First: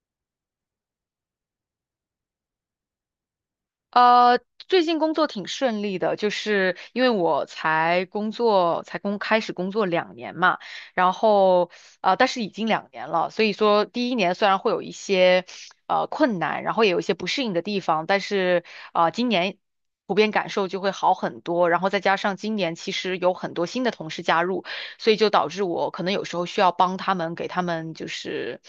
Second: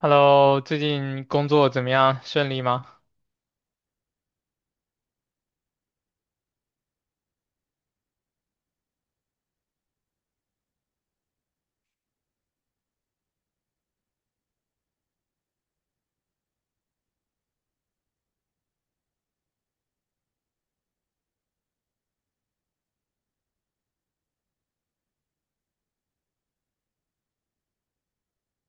Hello，最近工作怎么样？顺利吗？呃，最近工作挺顺利的，就是因为我才工作，才开始工作两年嘛，然后但是已经两年了，所以说第一年虽然会有一些困难，然后也有一些不适应的地方，但是今年普遍感受就会好很多，然后再加上今年其实有很多新的同事加入。所以就导致我可能有时候需要帮他们，给他们就是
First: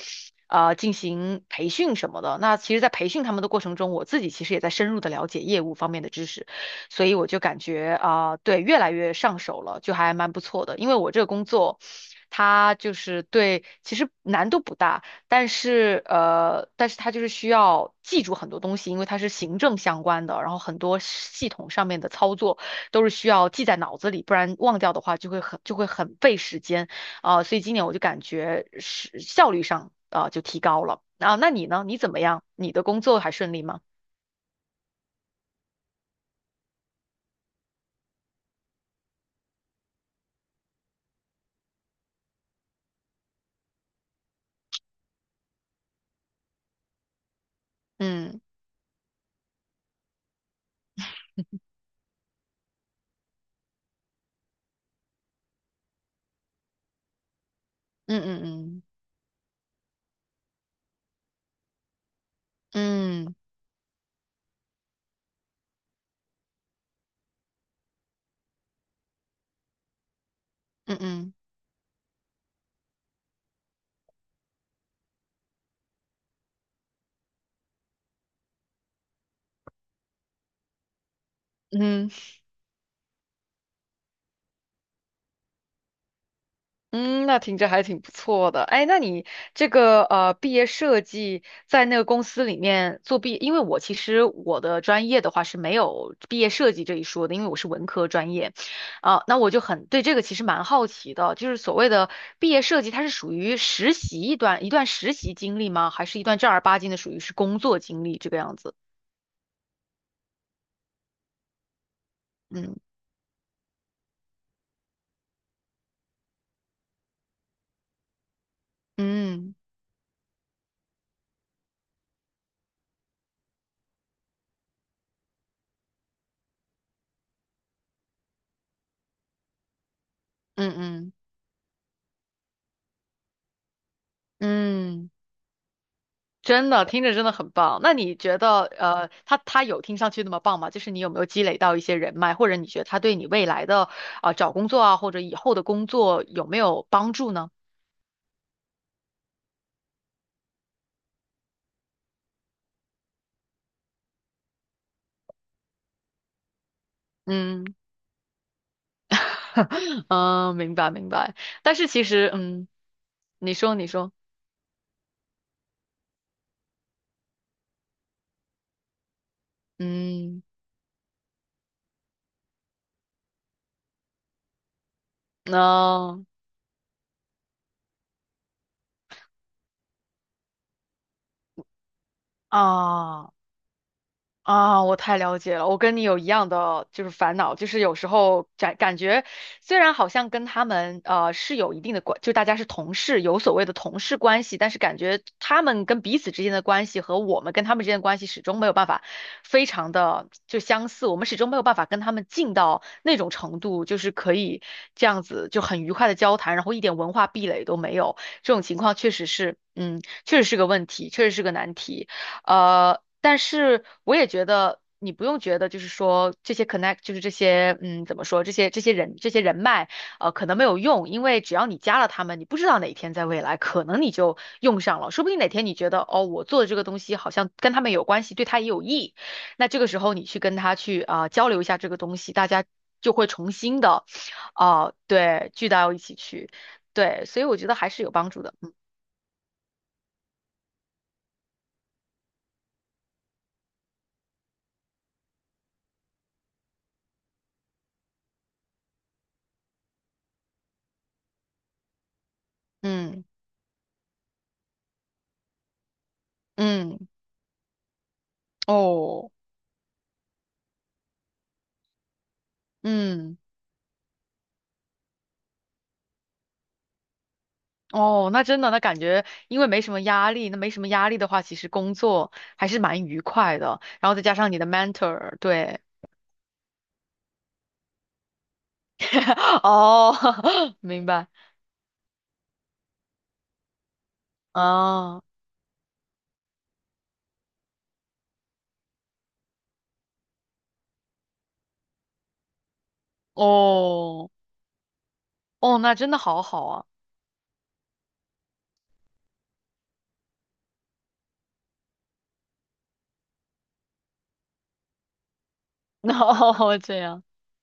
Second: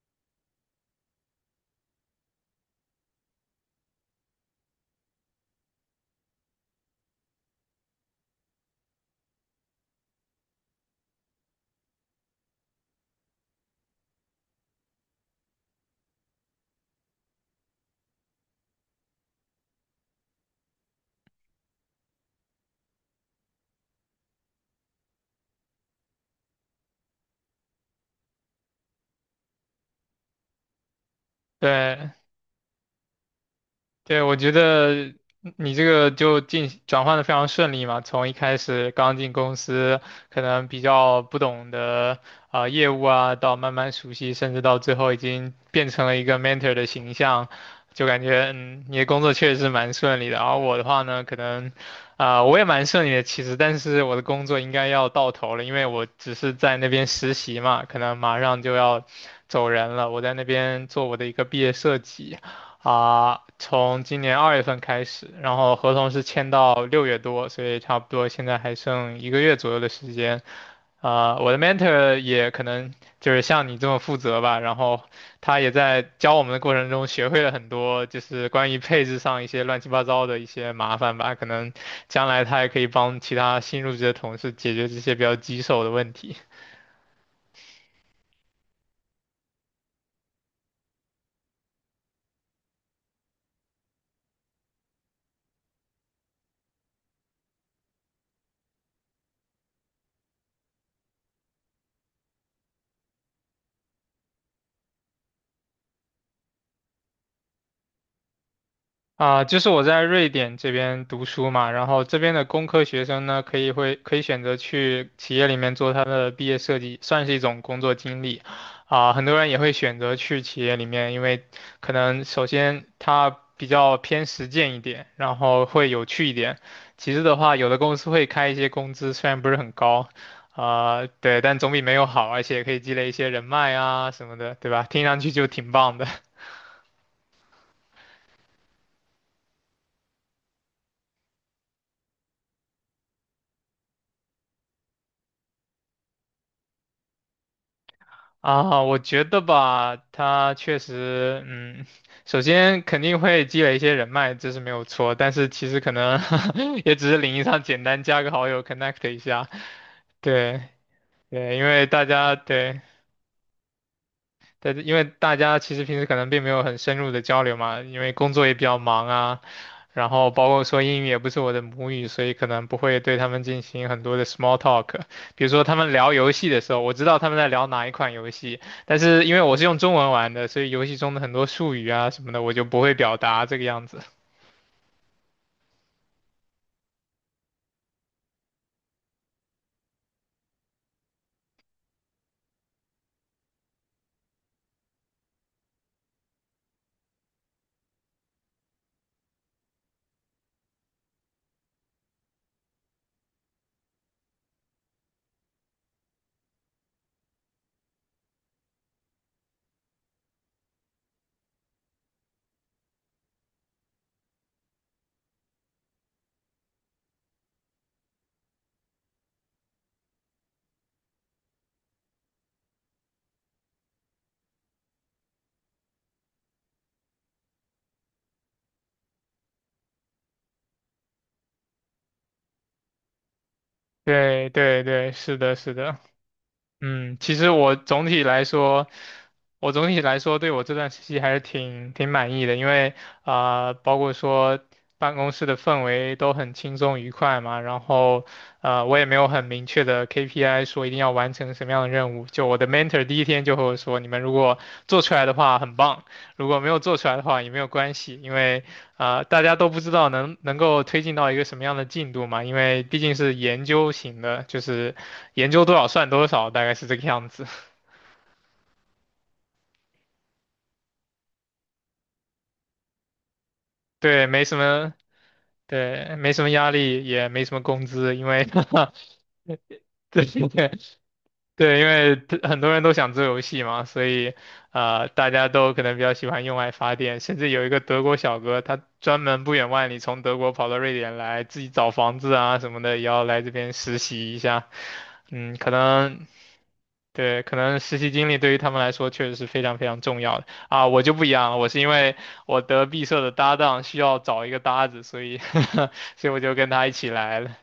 进行培训什么的。那其实，在培训他们的过程中，我自己其实也在深入的了解业务方面的知识，所以我就感觉啊、对，越来越上手了，就还蛮不错的。因为我这个工作，它就是对，其实难度不大，但是但是它就是需要记住很多东西，因为它是行政相关的，然后很多系统上面的操作，都是需要记在脑子里，不然忘掉的话就会很费时间啊、所以今年我就感觉是效率上啊、就提高了啊。那你呢？你对，怎么样？你的工作还顺利吗？对，我觉得你这个就进转换的非常顺利嘛，从一开始刚进公司，可能比较不懂的业务啊，到慢慢熟悉，甚至到最后已经变成了一个 mentor 的形象，就感嗯觉嗯，你的工作确实是蛮顺利的。而我的话呢，可能我也蛮顺利的其实，但是我的工作应该要到头了，因为我只是在那边实习嘛，可能嗯马上就嗯要走人了，我在那边做我的一个毕业设计。嗯嗯啊，从今年二月份开始，然后合同是签到六月多，所以差不多现在还剩一个月左右的时间。嗯嗯我的 mentor 也可能就是像你这么负责吧，然后他也在教我们的过程中学会了很多，就是关于配置上一些乱七八糟的一些麻烦吧，可能嗯。将来他也可以帮其他新入职的同事解决这些比较棘手的问题。嗯，那听着还挺不错的。哎，那你这个毕业设计在那个公司里面因为我其实我的专业的话是没有毕业设计这一说的，因为我是文科专业，啊、那我就很对这个其实蛮好奇的，就是所谓的毕业设计，它是属于实习一段实习经历吗？还是一段正儿八经的属于是工作经历这个样子？啊，就是我在瑞典这边读书嘛，然后这边的工嗯科学生呢，可以选择去企业里面做他的毕业设计，算是一种工作经历。啊，很多人嗯也会选择去企业里面，因为可能首先它比较偏实践一点，然后会有趣一点。其次的话，有的公司会开一些工资，虽然不是很高，嗯啊，嗯对，但总比没有好，而且可以积累一些人脉啊什么的，对吧？听嗯。上去就挺棒的。真的听着真的很棒。那你觉得，呃，他有听上去那么棒吗？就是你有没有积累到一些人脉，或者你觉得他对你未来的啊、找工作啊，或者以后的工作有没有帮助呢？啊，我觉得吧，他确实，嗯，首先肯定会积累一些人脉，这是没有错。但是其实可能 也只是领域上嗯 简单加个好友，connect 一下。对明白明白。对，因但为是其大实，家嗯，对，你说你说，但是因为大家其实平时可能并没有很深入的交流嘛，因为工作也比较忙啊，然后嗯，包括说英语也不是我的母语，所以可能不会对他们进行很多的 small talk。比如说他们聊那、游戏的时候，我知道他们在聊哪一款游戏，但是因为我是用中文玩的，所以游戏中的很多术语啊什么的，我就不会表啊。达这个样子。啊，我太了解了，我跟你有一样的就是烦恼，就是有时候感觉虽然好像跟他们是有一定的关，就大家是同事，有所谓的同事关系，但是感觉他们跟彼此之间的关系和我们跟他们之间的关系始终没有办法非常的就相似，我们始终没有办法跟他们近到那种程度，就是可以这样子就很愉快的交谈，然后一点文化壁垒都没有，这种情况确实是，嗯，确实是个问题，确实是个难题。但是我也觉得你不用觉得，就是说这些 connect，就是这些，嗯，怎么说，这些人脉，可能没有用，因为只要你加了他们，你不知道哪一天在未来可能你就用上了，说不定哪天你觉得，哦，我做的这个东西好像跟他们有关系，对他也有益，那这个时候你去跟他去啊、交流一下这个东西，大家就会重新的，对对啊、对，是对，的，聚是到的。一起去，嗯，对，其所以实我觉得我还是总有体帮助来的，说，我总体来说对我这段实习还是挺挺满意的，因为包括说办公室的氛围都很轻松愉快嘛，然后我也没有很明确的 KPI 说一定要完成什么样的任务，就我的 mentor 第嗯一天就和我说，你们如果做出来的话很棒，如果没有嗯做出嗯来的话也没有关系，因为哦，大家都不知道能够推进到一个什么样的进度嘛，因为毕竟是嗯。研究型的，就是研究多少算多少，大概是这个样子。哦，那真的，那感觉因为没什么压力，那没什么压力的话，其实工作还是蛮愉快的。然后再对，加没上什你的 么，mentor，对，对，没什么压力，也没什么工资，因为 哦，对对 明白，对，因为很多人都想做游戏嘛，所以啊，大家都可能比较喜欢用爱发电，甚至有一个德国小哥，他专门不远万里从德国跑到瑞典来，自己找房子啊什么的，也要来这边实哦，习一下。嗯，可哦，那真的能好好啊，对，可能实习经历对于他们来说确实是非常非常重要的啊！我就不一样了，我是因为我得毕设的搭档需要找一个搭子，所以 所以我就跟哦，他一这起样。来了。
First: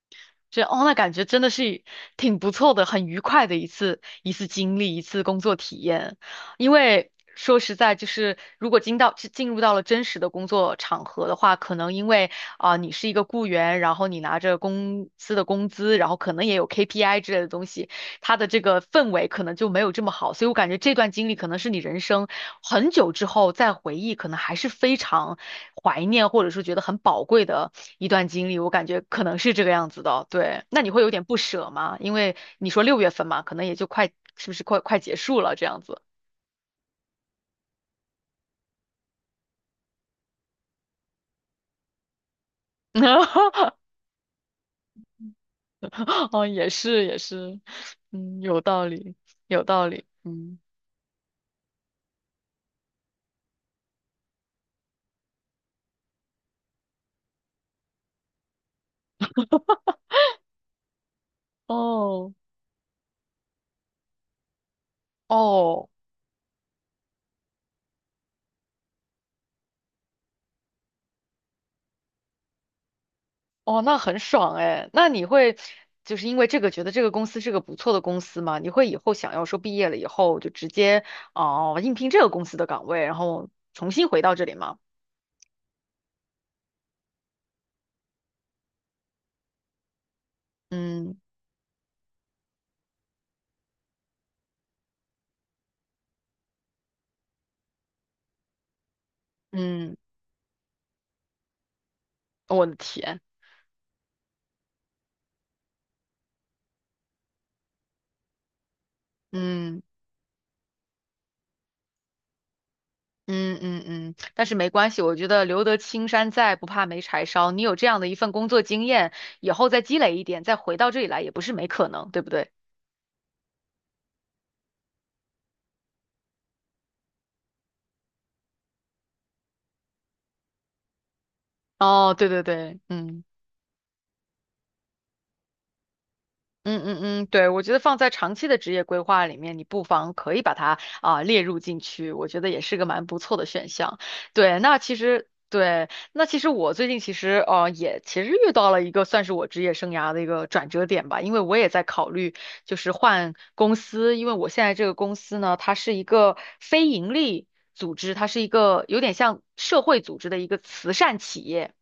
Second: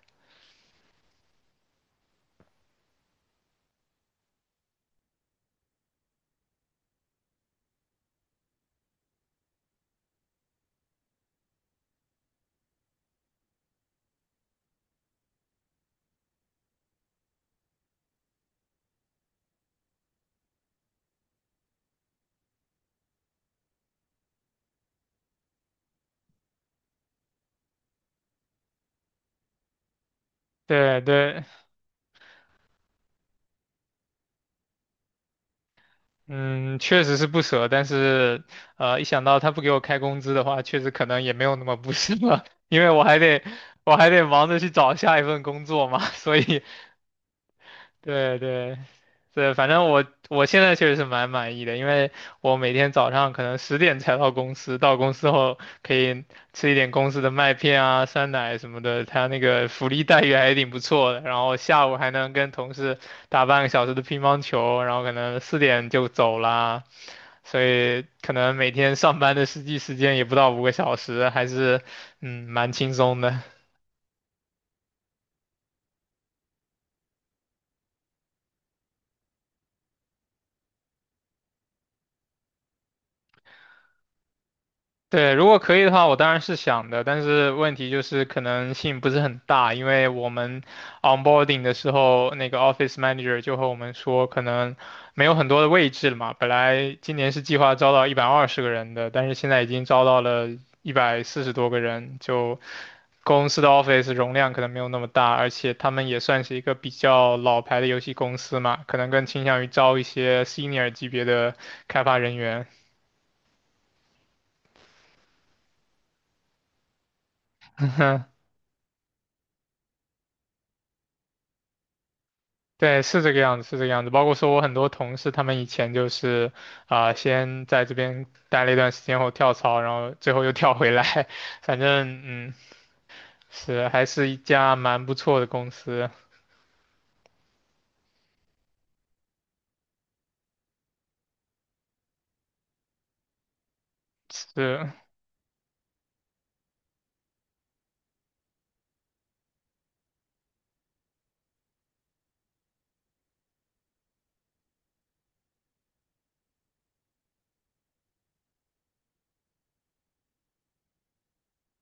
觉得哦，那感觉真的是挺不错的，很愉快的一次经历，一次工作体验。因为说实在，就是如果进入到了真实的工作场合的话，可能因为啊、你是一个雇员，然后你拿着公司的工资，然后可能也有 KPI 之类的东西，他的这个氛围可能就没有这么好，所以我感觉这段经历可能是你人生很久之后再回忆，可能还是非常怀念或者说觉得很宝贵的一段经历。我感觉可能是这个样子的，对。那你对会有点不对，舍吗？因为你说6月份嘛，可能也就快，是不是快结束了这样子？嗯，确实是不舍，但是一想到他不给我开工资的话，确实可能也没有那么不舍了，因为我还得 我还得忙着去找下一份工作嘛，所哦，以也是也是，对嗯，有对道理，对，有反道正我理，我嗯，现在确实是蛮满意的，因为我每天早上可能十点才到公司，到公司后可以吃一点公司的麦片啊、酸奶什么的，他那个福利待遇还挺不错的。然后下午还能哦跟同事打半个小时的乒乓球，然后可能四哦。点就走啦，所以可能每天上班的实际时间也不到五个小时，还是嗯蛮轻松的。哦，那很爽哎。那你会就是因为这个觉得这个公司是个不错的公司吗？你会以后想要说毕业了以后就直接哦、应聘这个公司的岗位，然后重新回到这里吗？对，如果可以的话，我当然是想的，但是问题就是可能性不是很大，因为我们 嗯 onboarding 的时候，那个 office manager 就和我们说，可能没有很多的位置了嘛。本来今年是计划招到120个人的，但是现在已经嗯，招到了140多个人，就我的天，公司的 office 容量可能没有那么大，而且他们也算是一个比较老牌的游戏公司嘛，可能更倾向于嗯招一些 senior 级别的开发人员。嗯嗯嗯。但是没关系，我觉得留得青山在，不怕没柴烧。你有这样的一份工作经验，以后再积累一点，再回到这里来也不是没可能，对不对？对，是这个样子，是这个样子。包括说我很多同事，他们以前就是先在这边待了一段时间后跳槽，然后最后又跳回来。反哦，正对对嗯，对，嗯。是还是一家蛮不错的公司。嗯嗯嗯，对，我觉得放在长期的职业规划里面，你不妨可以把它啊、列入进去，我觉得也是个蛮不错的选项。对，那是，其实对，那其实我最近其实也其实遇到了一个算是我职业生涯的一个转折点吧，因为我也在考虑就是换公司，因为我现在这个公司呢，它是一个非盈利组织，它是一个有点像社会组织的一个慈善企业。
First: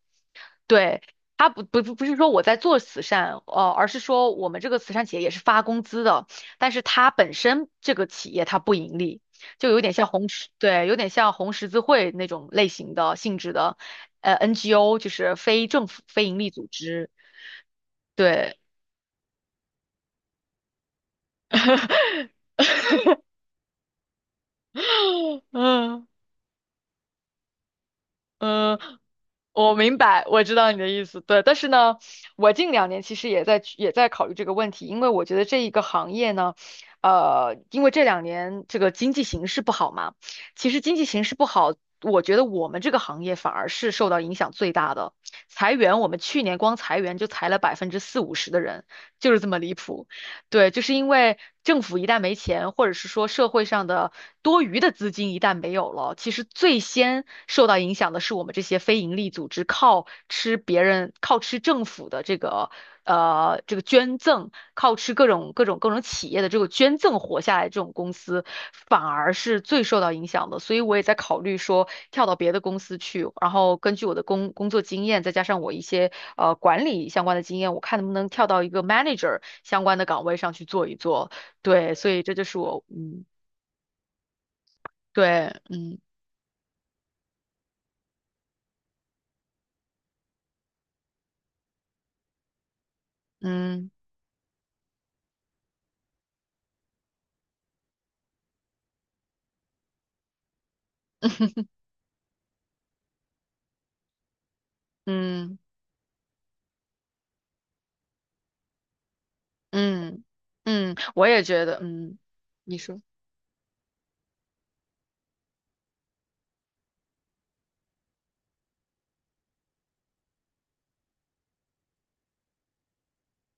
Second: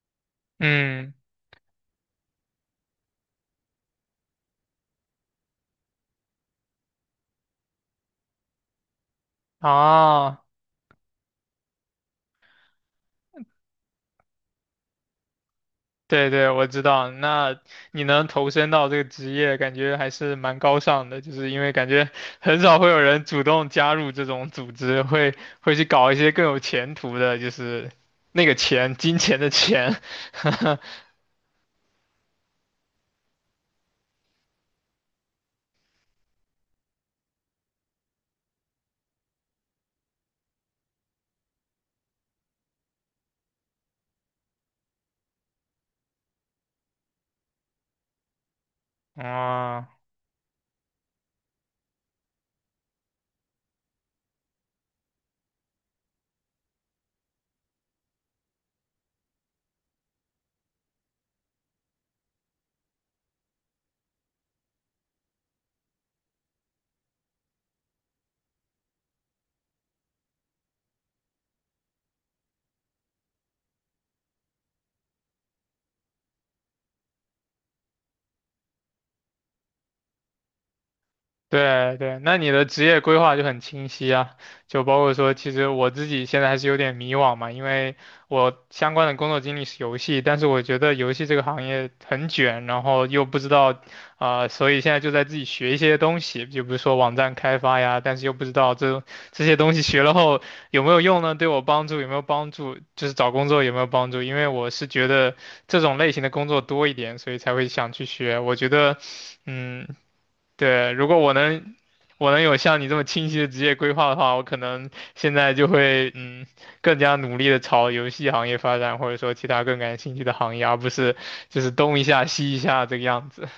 对，嗯，他不是说我在做慈善，呃，而是说我们这个慈善企业也是发工资的，但是它本身这个企业它不盈利，就有点像红啊，十，对，有点像红十字会那种类型的性质的，呃，NGO 就是非政府非对盈利对，我组知道。织，那你能投对。身到这个职业，感觉还是蛮高尚的，就是因为感觉 很少会有人主动加入这种组织，会去嗯搞一些更有前途的，就是那个嗯，钱，金钱的我钱。明白，我知道你 的意思，对。但是呢，我近2年其实也在考虑这个问题，因为我觉得这一个行业呢，呃，因为这2年这个经济形势不好嘛，其实经济形势不好，我觉得我们这个行业反而是受到影响最大的。裁员，我们去年光裁员就裁了40%-50%的人，就是这么离啊谱。对，就是因为政府一旦没钱，或者是说社会上的多余的资金一旦没有了，其实最先受到影响的是我们这些非营利组织，靠吃别人，靠吃政府的这个这个捐赠，靠吃各种企业的这个捐赠活下来这种公司，反而是最受到影响的，所以我也在考虑说跳到别的公司去，然后根据我的工作经验，再加上我一些管理相关的经验，我看能不能跳到一个 manager 相关的岗位上去做一做。对对，所对，以这那就你是的职我，业规嗯，划就很清晰啊，就包括说，对，其实我嗯自己现在还是有点迷惘嘛，因为我相关的工作经历是游戏，但是我觉得游戏这个行业很卷，然后又不知道，嗯所以现在就在自己学一些东西，就比如说网站开发呀，但是又不知道这些东西学了后有没有用呢？对我帮助有没有帮助？就是找工作有没有帮助？因为我是觉得嗯这种类型的工作多一点，所以才会想去学。我觉得，嗯。嗯对，嗯，如果我我也觉能，得，嗯，我能有你像你这说。么清晰的职业规划的话，我可能现在就会嗯更加努力的朝游戏行业发展，或者说其他更感兴趣的行业，而不是就是东一下西一下这个样子。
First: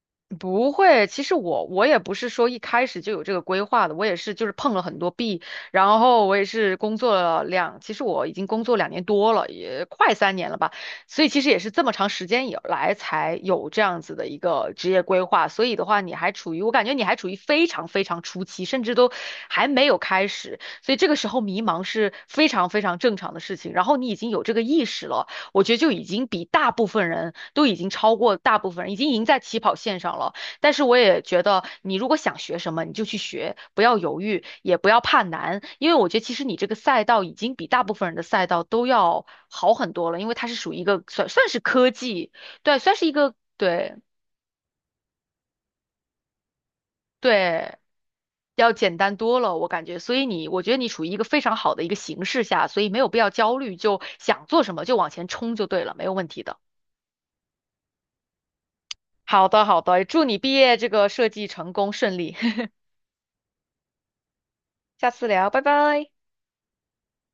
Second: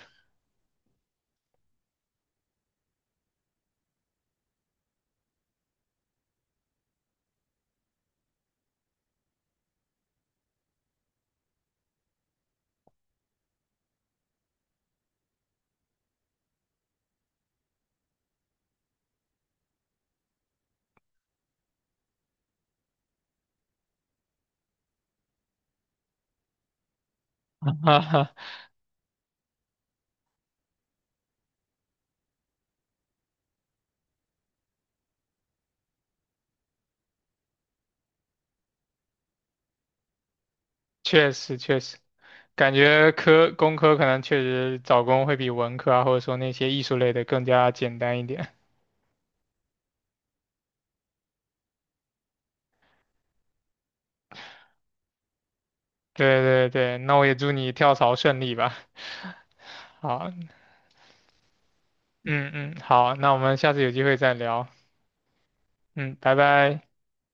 不会，其实我也不是说一开始就有这个规划的，我也是就是碰了很多壁，然后我也是工作了两，其实我已经工作2年多了，也快3年了吧，所以其实也是这么长时间以来才有这样子的一个职业规划，所以的话你还处于，我感觉你还处于非常非常初期，甚至都还没有开始，所以这个时候迷茫是非常非常正常的事情，然后你已经有这个意识了。我觉得就已经比大部分人都已 经哈超哈，过大部分人，已经赢在起跑线上了。但是我也觉得，你如果想学什么，你就去学，不要犹豫，也不要怕难，因为我觉得其实你这个赛道已经比大部分人的赛道都要好很多了，因为它是属于一个算确算实是确科实，技，感对，算是觉一个科工对科可能确实找工会比文科啊，或者说那些艺术类的更加对。简单一点。要简单多了，我感觉，所以你，我觉得你处于一个非常好的一个形势下，所以没有必要焦虑，就想做什么就往前冲就对了，没有问对题的。对对，那我也祝你跳槽顺利吧。好的，好的，祝好，你毕业这个设计成功顺利，嗯 嗯，好，那我们下次有机会再聊。下次聊，拜拜。嗯，拜拜。